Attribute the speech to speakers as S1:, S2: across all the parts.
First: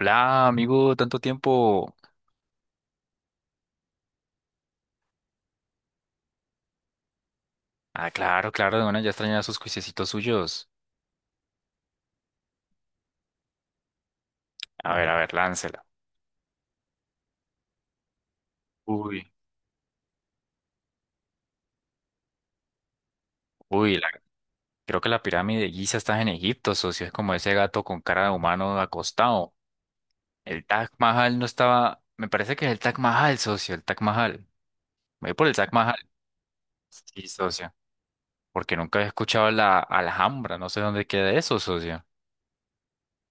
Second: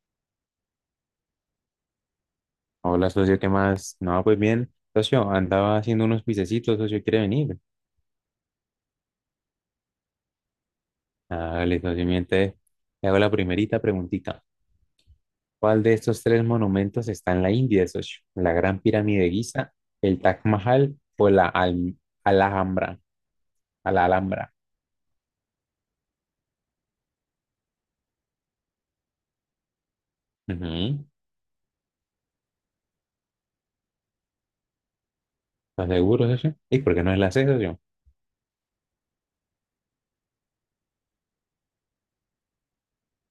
S1: Hola, amigo, tanto tiempo.
S2: Hola, socio, ¿qué más? No, pues bien, socio, andaba haciendo unos pisecitos, socio, ¿quiere venir?
S1: Ah, claro, claro, de una ya extrañaba sus juiciecitos suyos.
S2: Dale, socio, miente. Le hago la primerita preguntita.
S1: A ver,
S2: ¿Cuál
S1: láncela.
S2: de estos tres monumentos está en la India, socio? ¿La Gran Pirámide
S1: Uy,
S2: de Giza, el Taj Mahal o la Alhambra? A
S1: uy,
S2: la
S1: la-
S2: Alhambra.
S1: creo que la pirámide de Giza está en Egipto, socio. Es como ese gato con cara de humano acostado. El Taj
S2: Ujú.
S1: Mahal no estaba. Me parece que es el Taj Mahal, socio, el Taj Mahal. Voy por el Taj
S2: ¿Estás
S1: Mahal.
S2: seguro, socio? ¿Y por qué no es
S1: Sí,
S2: la C,
S1: socio.
S2: socio?
S1: Porque nunca había escuchado la Alhambra, no sé dónde queda eso, socio.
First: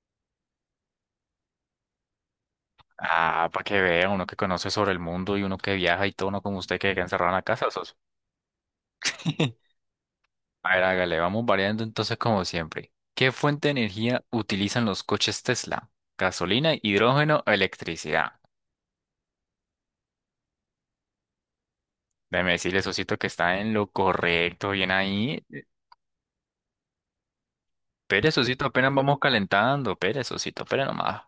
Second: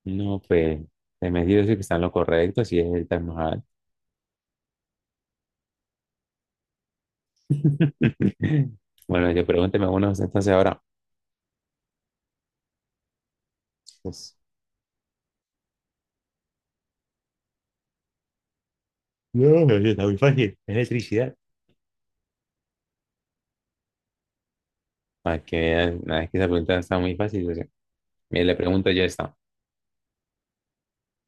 S2: No, pues, se me dice que están lo correcto, si es el Taj
S1: Ah, para
S2: Mahal.
S1: que vea, uno que conoce sobre el mundo y uno que viaja y todo, no como usted que queda encerrado en la casa, socio.
S2: Bueno, yo pregúnteme uno, entonces
S1: A
S2: ahora.
S1: ver, hágale, vamos variando entonces como siempre. ¿Qué fuente de energía
S2: Pues,
S1: utilizan los coches Tesla? ¿Gasolina, hidrógeno o electricidad?
S2: no, socio, está muy fácil. Es electricidad.
S1: Déjeme decirle, Sosito, que está en lo correcto, bien ahí.
S2: Para que veas, nada, que esa pregunta está muy fácil. O sea,
S1: Pere,
S2: mira, le
S1: Sosito,
S2: pregunto
S1: apenas
S2: ya
S1: vamos
S2: está.
S1: calentando. Pere, Sosito, pere nomás.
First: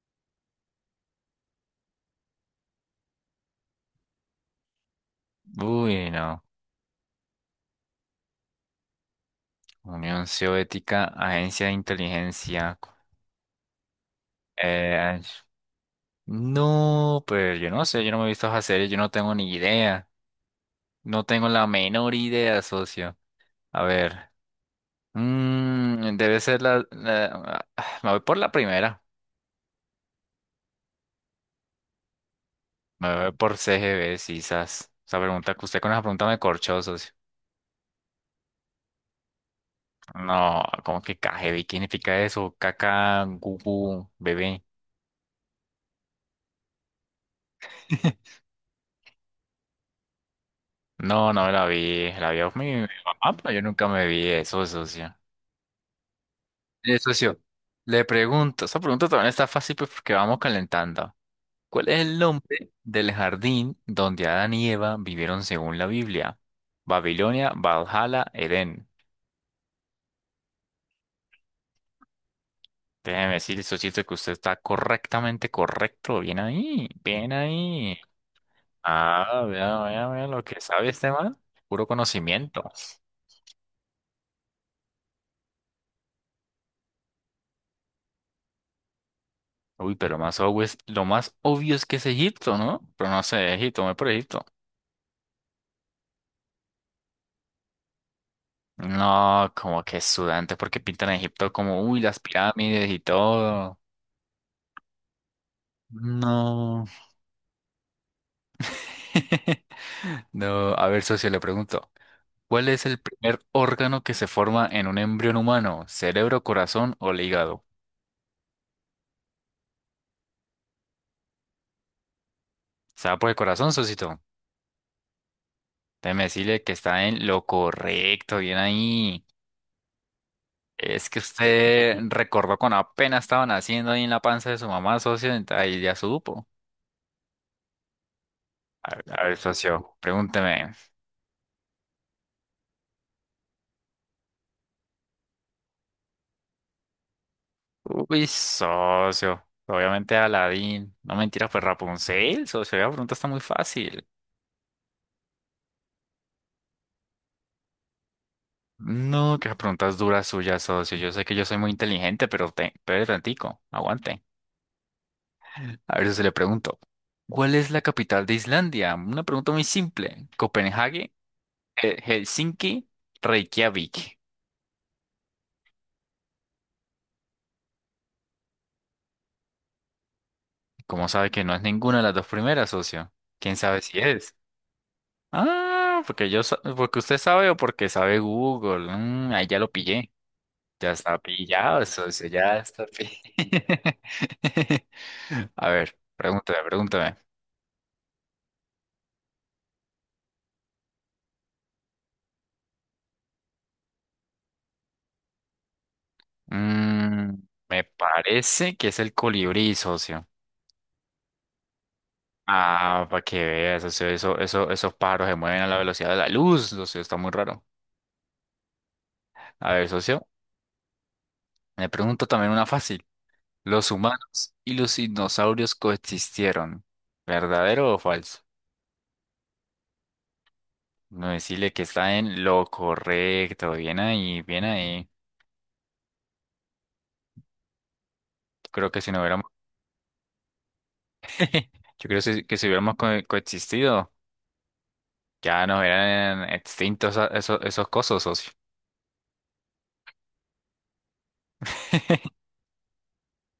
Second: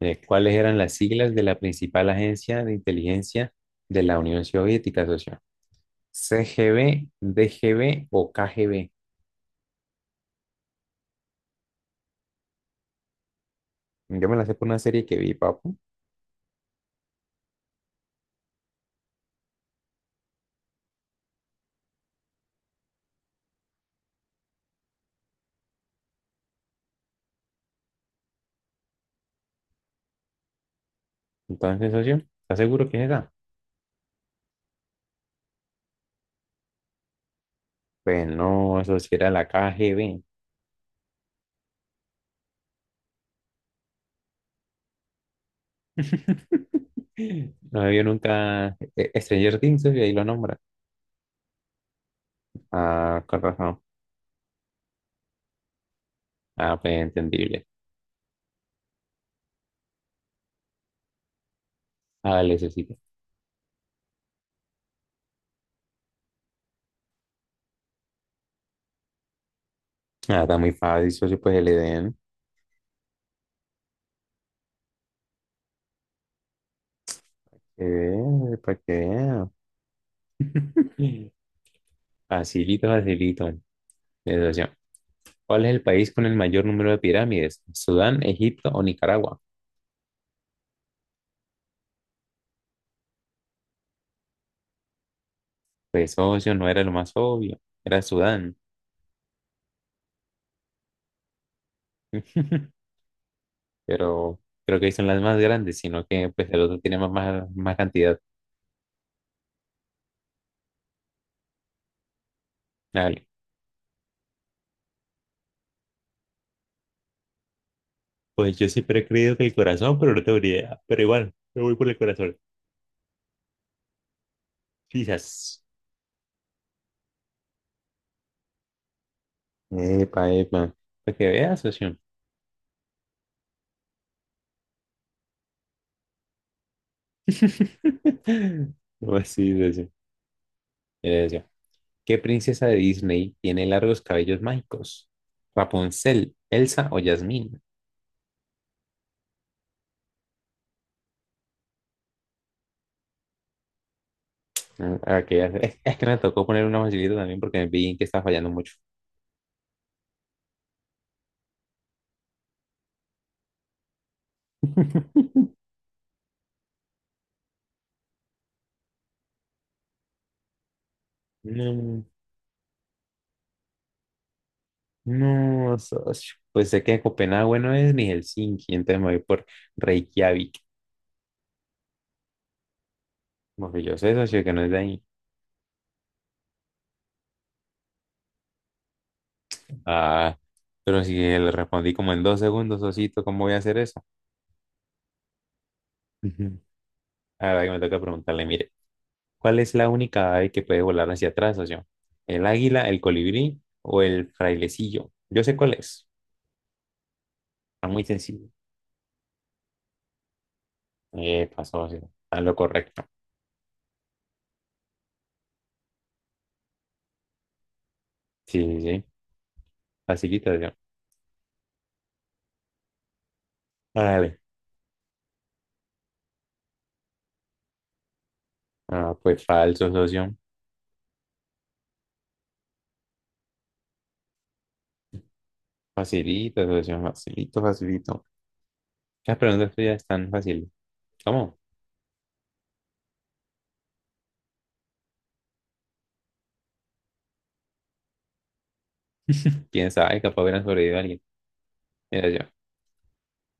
S2: ¿Cuáles eran las siglas de la principal agencia de inteligencia de la Unión Soviética, socio?
S1: Uy, no.
S2: ¿CGB, DGB o KGB?
S1: Unión Soviética, Agencia de Inteligencia.
S2: Yo me la sé por una serie que
S1: Eh,
S2: vi, papu.
S1: no, pues yo no sé, yo no me he visto esa serie, yo no tengo ni idea. No tengo la menor idea, socio. A ver. Debe ser me voy por la primera.
S2: Entonces, socio, ¿estás seguro que es
S1: Me
S2: esa?
S1: voy por CGB, quizás. Esa pregunta que usted con esa pregunta me corchó, socio.
S2: Pues no, eso sí era la KGB.
S1: No, ¿cómo que KGB? ¿Qué significa eso? Caca, gugu, bebé.
S2: No me vio nunca Stranger Things, socio, ahí lo nombra.
S1: No, no me la vi. La vi a mi
S2: Ah,
S1: mamá,
S2: con
S1: pero yo
S2: razón.
S1: nunca me vi eso, socio.
S2: Ah, pues
S1: Eh, socio,
S2: entendible.
S1: le pregunto. Esa pregunta también está fácil pues, porque vamos calentando. ¿Cuál es el
S2: Ah, le
S1: nombre
S2: necesito.
S1: del jardín donde Adán y Eva vivieron según la Biblia? Babilonia, Valhalla, Edén.
S2: Ah, está muy fácil, socio, pues el EDN.
S1: Déjeme decir, socito, que usted está correctamente correcto. Bien ahí, bien ahí.
S2: Para que
S1: Ah,
S2: vean.
S1: vea, vea, vea lo que sabe este man. Puro conocimiento.
S2: Facilito, facilito. Socio, ¿cuál es el país con el mayor número de pirámides? ¿Sudán, Egipto o Nicaragua?
S1: Uy, pero lo más obvio es que es Egipto, ¿no? Pero no sé, Egipto, me voy por Egipto.
S2: Pues, socio, no era lo más obvio. Era Sudán.
S1: No, como que es sudante, porque pintan a Egipto como, uy, las pirámides y todo.
S2: Pero creo que son las más grandes, sino que pues el otro
S1: No.
S2: tiene más, más cantidad.
S1: No, a ver, socio, le pregunto, ¿cuál es el
S2: Dale.
S1: primer órgano que se forma en un embrión humano? ¿Cerebro, corazón o el hígado?
S2: Pues yo siempre he creído que el corazón, pero no tengo ni idea. Pero igual, me voy por el corazón.
S1: ¿Está por el corazón, socito?
S2: Quizás.
S1: Déjeme decirle que está en lo correcto, bien ahí.
S2: Epa, epa.
S1: Es
S2: Para
S1: que
S2: que veas,
S1: usted
S2: socio.
S1: recordó cuando apenas estaba naciendo ahí en la panza de su mamá, socio, ahí ya supo. A
S2: Pues
S1: ver,
S2: sí,
S1: socio, pregúnteme.
S2: socio. ¿Qué princesa de Disney tiene largos cabellos mágicos? ¿Rapunzel, Elsa o Jasmine?
S1: Uy, socio, obviamente Aladín. No mentiras, pues Rapunzel, socio, la pregunta está muy fácil.
S2: Mm, ok, es, es que me tocó poner una facilita también porque vi que estaba fallando mucho.
S1: No, qué preguntas duras suyas, socio. Yo sé que yo soy muy inteligente, pero tantico, aguante. A ver si le pregunto. ¿Cuál es la capital de Islandia? Una pregunta muy simple. ¿Copenhague,
S2: No,
S1: Helsinki, Reykjavik?
S2: no, socio. Pues sé que Copenhague no es ni Helsinki, entonces me voy por Reykjavik.
S1: ¿Cómo sabe que no es ninguna de las dos primeras, socio? ¿Quién sabe
S2: Porque yo
S1: si
S2: sé,
S1: es?
S2: socio, que no es de ahí.
S1: Ah, porque porque usted sabe o porque sabe Google. Mm, ahí ya lo pillé.
S2: Ah,
S1: Ya
S2: pero si
S1: está
S2: le
S1: pillado,
S2: respondí como en
S1: socio,
S2: dos
S1: ya
S2: segundos,
S1: está pillado.
S2: socito, ¿cómo voy a hacer eso?
S1: A ver, pregúntame,
S2: Ujú.
S1: pregúntame.
S2: Ahora que me toca preguntarle, mire. ¿Cuál es la única ave que puede volar hacia atrás, socio? ¿El águila, el colibrí o el frailecillo? Yo sé cuál es.
S1: Mm, Me
S2: Está muy sencillo.
S1: parece que es el colibrí, socio.
S2: Pasó, socio. Está en lo correcto.
S1: Ah, para que veas, socio, eso, esos pájaros se mueven a la velocidad de la luz, socio, está muy raro.
S2: Sí, sí, sí.
S1: A ver, socio,
S2: Facilita, socio.
S1: me pregunto también una fácil. ¿Los
S2: Dale.
S1: humanos y los dinosaurios coexistieron? ¿Verdadero o falso?
S2: Ah, pues falso, socio.
S1: No decirle que está en lo correcto. Bien ahí, bien ahí.
S2: Facilito, socio. Facilito, facilito.
S1: Yo creo que si no
S2: Las
S1: hubiéramos,
S2: preguntas tuyas están fáciles. ¿Cómo?
S1: yo creo que que si coexistido, ya nos hubieran extintos esos, esos cosos, socio.
S2: ¿Quién sabe? Capaz hubieran sobrevivido a alguien. Mira yo.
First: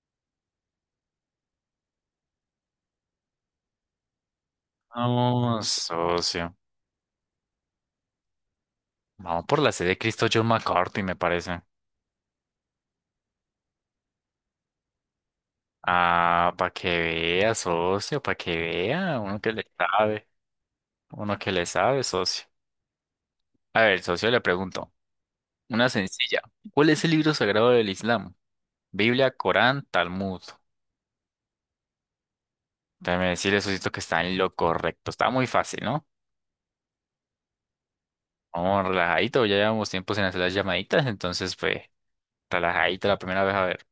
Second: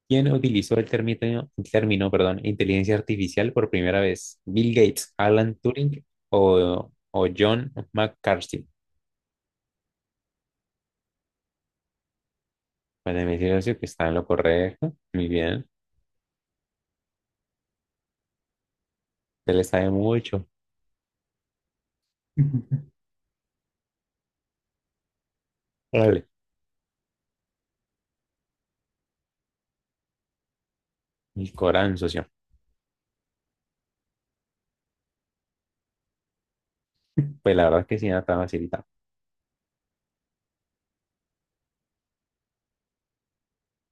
S2: ¿Quién utilizó el término, perdón, inteligencia artificial por primera vez? ¿Bill Gates, Alan
S1: No,
S2: Turing
S1: socio.
S2: o, John McCarthy?
S1: Vamos por la sede de Cristo John McCarthy, me parece.
S2: Bueno, me dice que está en lo correcto. Muy bien.
S1: Ah, para que vea, socio, para que vea. Uno que
S2: Usted
S1: le
S2: le sabe
S1: sabe.
S2: mucho.
S1: Uno que le sabe, socio. A ver, socio, le pregunto. Una
S2: Vale.
S1: sencilla. ¿Cuál es el libro sagrado del Islam? Biblia, Corán, Talmud.
S2: El Corán, socio.
S1: Déjeme decirle, socio, que está en lo correcto. Está muy fácil, ¿no?
S2: Pues la verdad es que sí, nada tan
S1: Vamos
S2: facilitado.
S1: relajadito. Ya llevamos tiempo sin hacer las llamaditas, entonces, pues, relajadito la primera vez. A ver.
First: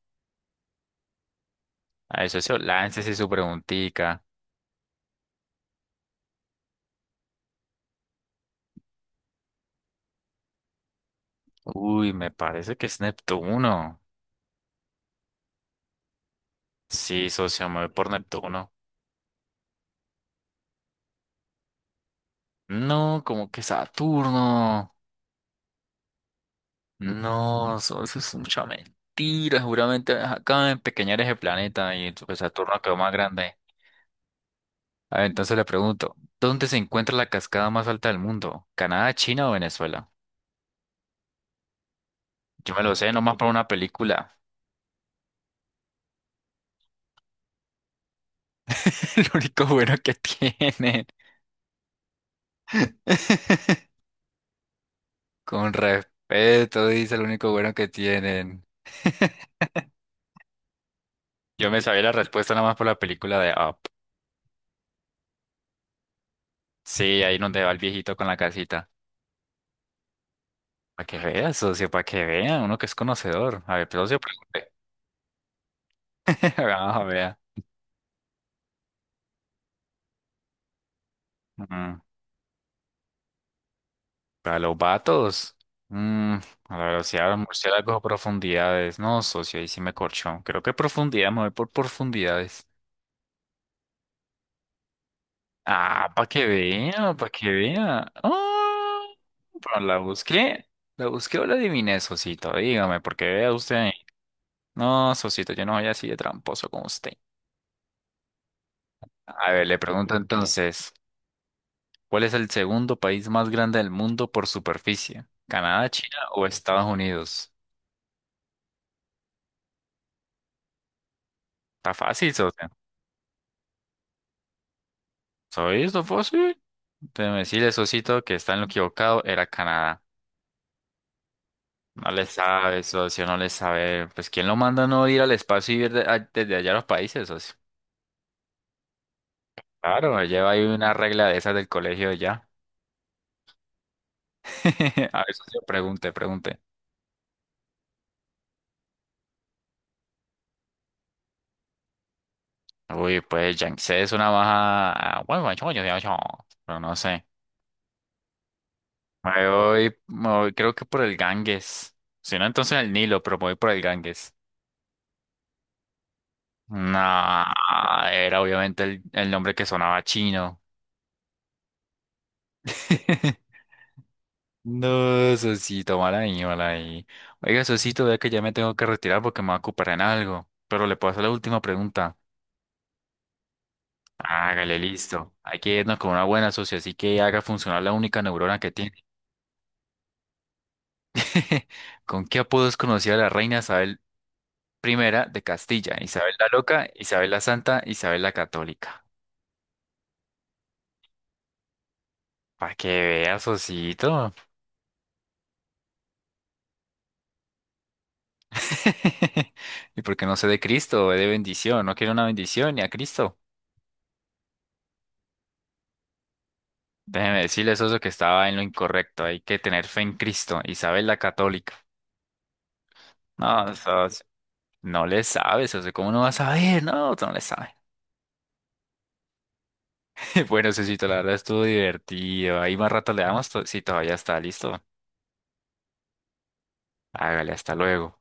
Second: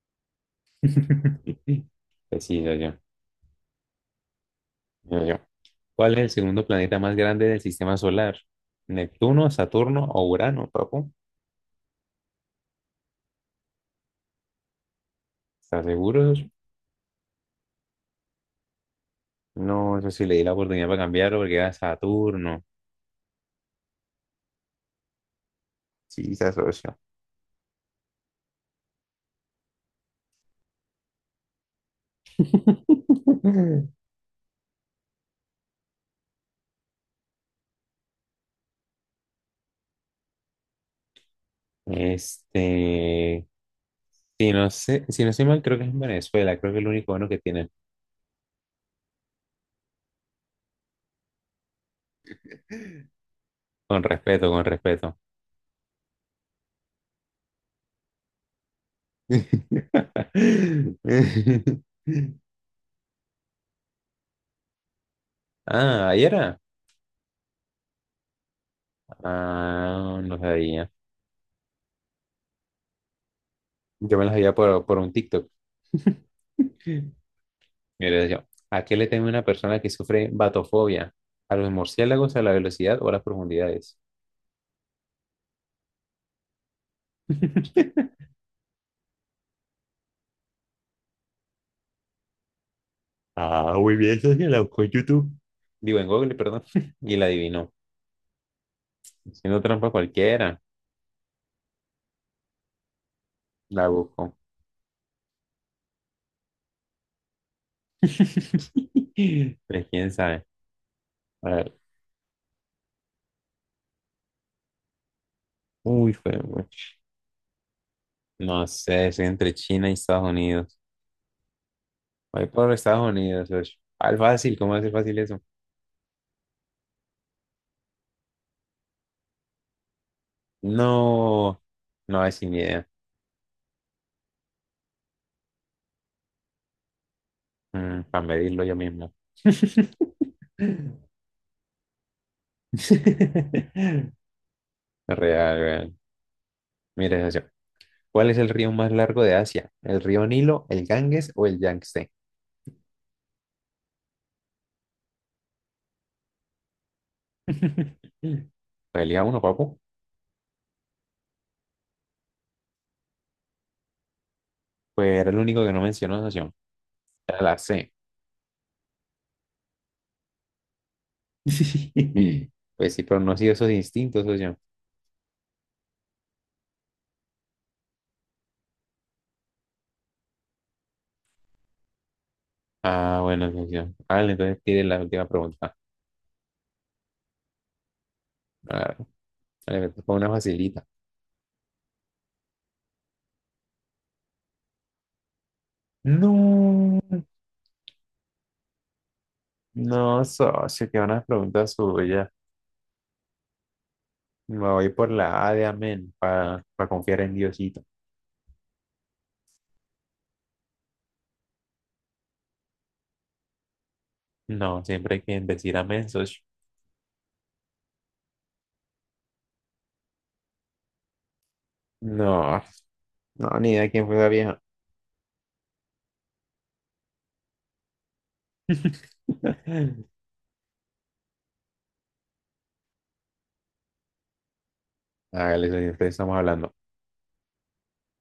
S1: A ver,
S2: Pues
S1: socio,
S2: sí, socio.
S1: láncese su preguntica.
S2: Yo, yo. ¿Cuál es el segundo planeta más grande del sistema solar? ¿Neptuno, Saturno o Urano, papu?
S1: Uy, me parece que es Neptuno.
S2: ¿Estás seguro, socio?
S1: Sí, socio, me voy por Neptuno.
S2: No, eso sí le di la oportunidad para cambiarlo porque era Saturno.
S1: No, como que Saturno.
S2: Sí, se asoció.
S1: No, socio, eso es mucha mentira. Seguramente acaban de empequeñar ese planeta y pues, Saturno quedó más grande. A ver, entonces le pregunto, ¿dónde se encuentra la cascada más alta del mundo? ¿Canadá, China o Venezuela? Yo me lo sé nomás
S2: Este,
S1: por una película.
S2: si no sé, si no estoy mal, creo que es en Venezuela, creo que es el único bueno que tienen.
S1: Lo único bueno que tienen.
S2: Con respeto, con respeto.
S1: Con respeto, dice lo único bueno que tienen. Yo me sabía la respuesta nada más por la película de Up.
S2: Ah, ahí era.
S1: Sí, ahí donde va el viejito con la casita.
S2: Ah, no sabía.
S1: Para que vea, socio, para que vea, uno que es conocedor. A ver, pero socio,
S2: Yo me las veía
S1: pregunte.
S2: por un TikTok.
S1: Vamos a ver.
S2: Mira, yo, ¿a qué le teme una persona que sufre batofobia? ¿A los
S1: Mm,
S2: murciélagos, a la velocidad o a las profundidades?
S1: Para los vatos. Mm, a la velocidad del murciélago a profundidades. No, socio, ahí sí me corchó. Creo que profundidad, me voy por profundidades.
S2: Ah, muy bien, eso sí, la buscó en YouTube. Digo, en
S1: Ah, para
S2: Google,
S1: que
S2: perdón.
S1: vea,
S2: Y la
S1: para que
S2: adivinó.
S1: vea. Ah,
S2: Haciendo
S1: pero
S2: trampa
S1: la
S2: cualquiera.
S1: busqué. La busqué o la adiviné, socito. Dígame, porque vea
S2: La
S1: usted.
S2: busco.
S1: No, Sosito, yo no soy así de tramposo como usted. A ver, le
S2: Pero quién
S1: pregunto
S2: sabe.
S1: entonces,
S2: A ver.
S1: ¿cuál es el segundo país más grande del mundo por superficie? ¿Canadá,
S2: Uy,
S1: China
S2: fue
S1: o Estados
S2: mucho.
S1: Unidos?
S2: No sé, soy entre China y Estados Unidos.
S1: Está fácil,
S2: Voy
S1: socio.
S2: por Estados Unidos. Ush. Al fácil, ¿cómo hace fácil eso?
S1: ¿Soy esto fácil? Déjeme decirle, Sosito, que está en lo equivocado, era Canadá.
S2: No,
S1: No
S2: no
S1: le
S2: es sin
S1: sabe,
S2: idea.
S1: socio, no le sabe. Pues, ¿quién lo manda a no ir al espacio y ir desde allá a los países, socio?
S2: Mm, para medirlo yo mismo.
S1: Claro, lleva ahí una regla de esas del colegio ya. A ver,
S2: Real,
S1: socio,
S2: real.
S1: pregunte, pregunte.
S2: Mira esa opción. ¿Cuál es el río más largo de Asia? ¿El río Nilo, el Ganges o el Yangtze?
S1: Uy, pues Yangtze es una baja. Bueno, bueno, pero no sé.
S2: Pues elija uno, papu.
S1: Creo que por el Ganges. Si no, entonces el Nilo, pero me voy por el Ganges.
S2: Pues era el único que no mencionó, socio. Era
S1: No,
S2: la C.
S1: era obviamente el nombre que sonaba chino.
S2: Pues sí, pero no pronunció esos instintos, socio.
S1: No, Sosito, mal ahí, mal ahí. Oiga, Sosito, vea que ya me tengo que retirar porque me voy a ocupar en algo. Pero le puedo hacer la última pregunta.
S2: Ah, bueno, socio. Vale, entonces
S1: Hágale,
S2: tiene la última
S1: listo. Hay que
S2: pregunta.
S1: irnos con una buena socia, así que haga funcionar la única neurona que tiene.
S2: Ah, vale, fue una facilita.
S1: ¿Con qué apodos conocía a la reina Isabel primera de Castilla? Isabel la Loca,
S2: No,
S1: Isabel la Santa, Isabel la Católica.
S2: no, socio, que una pregunta suya.
S1: Para que veas, osito.
S2: Me voy por la A de amén para confiar en Diosito.
S1: Y porque no sé de Cristo, de bendición. No quiero una bendición ni a Cristo.
S2: No, siempre hay que decir amén, socio.
S1: Déjeme decirle, socio, que estaba en lo incorrecto. Hay que tener fe en Cristo. Isabel la Católica.
S2: No, no, ni
S1: No,
S2: idea quién fue
S1: socio,
S2: la vieja.
S1: no le sabes, socio. ¿Cómo no vas a saber? No, tú no le sabes. Bueno, socito, la verdad estuvo divertido. Ahí más rato le damos si todavía está listo.
S2: Hágale, socio, ustedes estamos hablando.
S1: Hágale, hasta luego.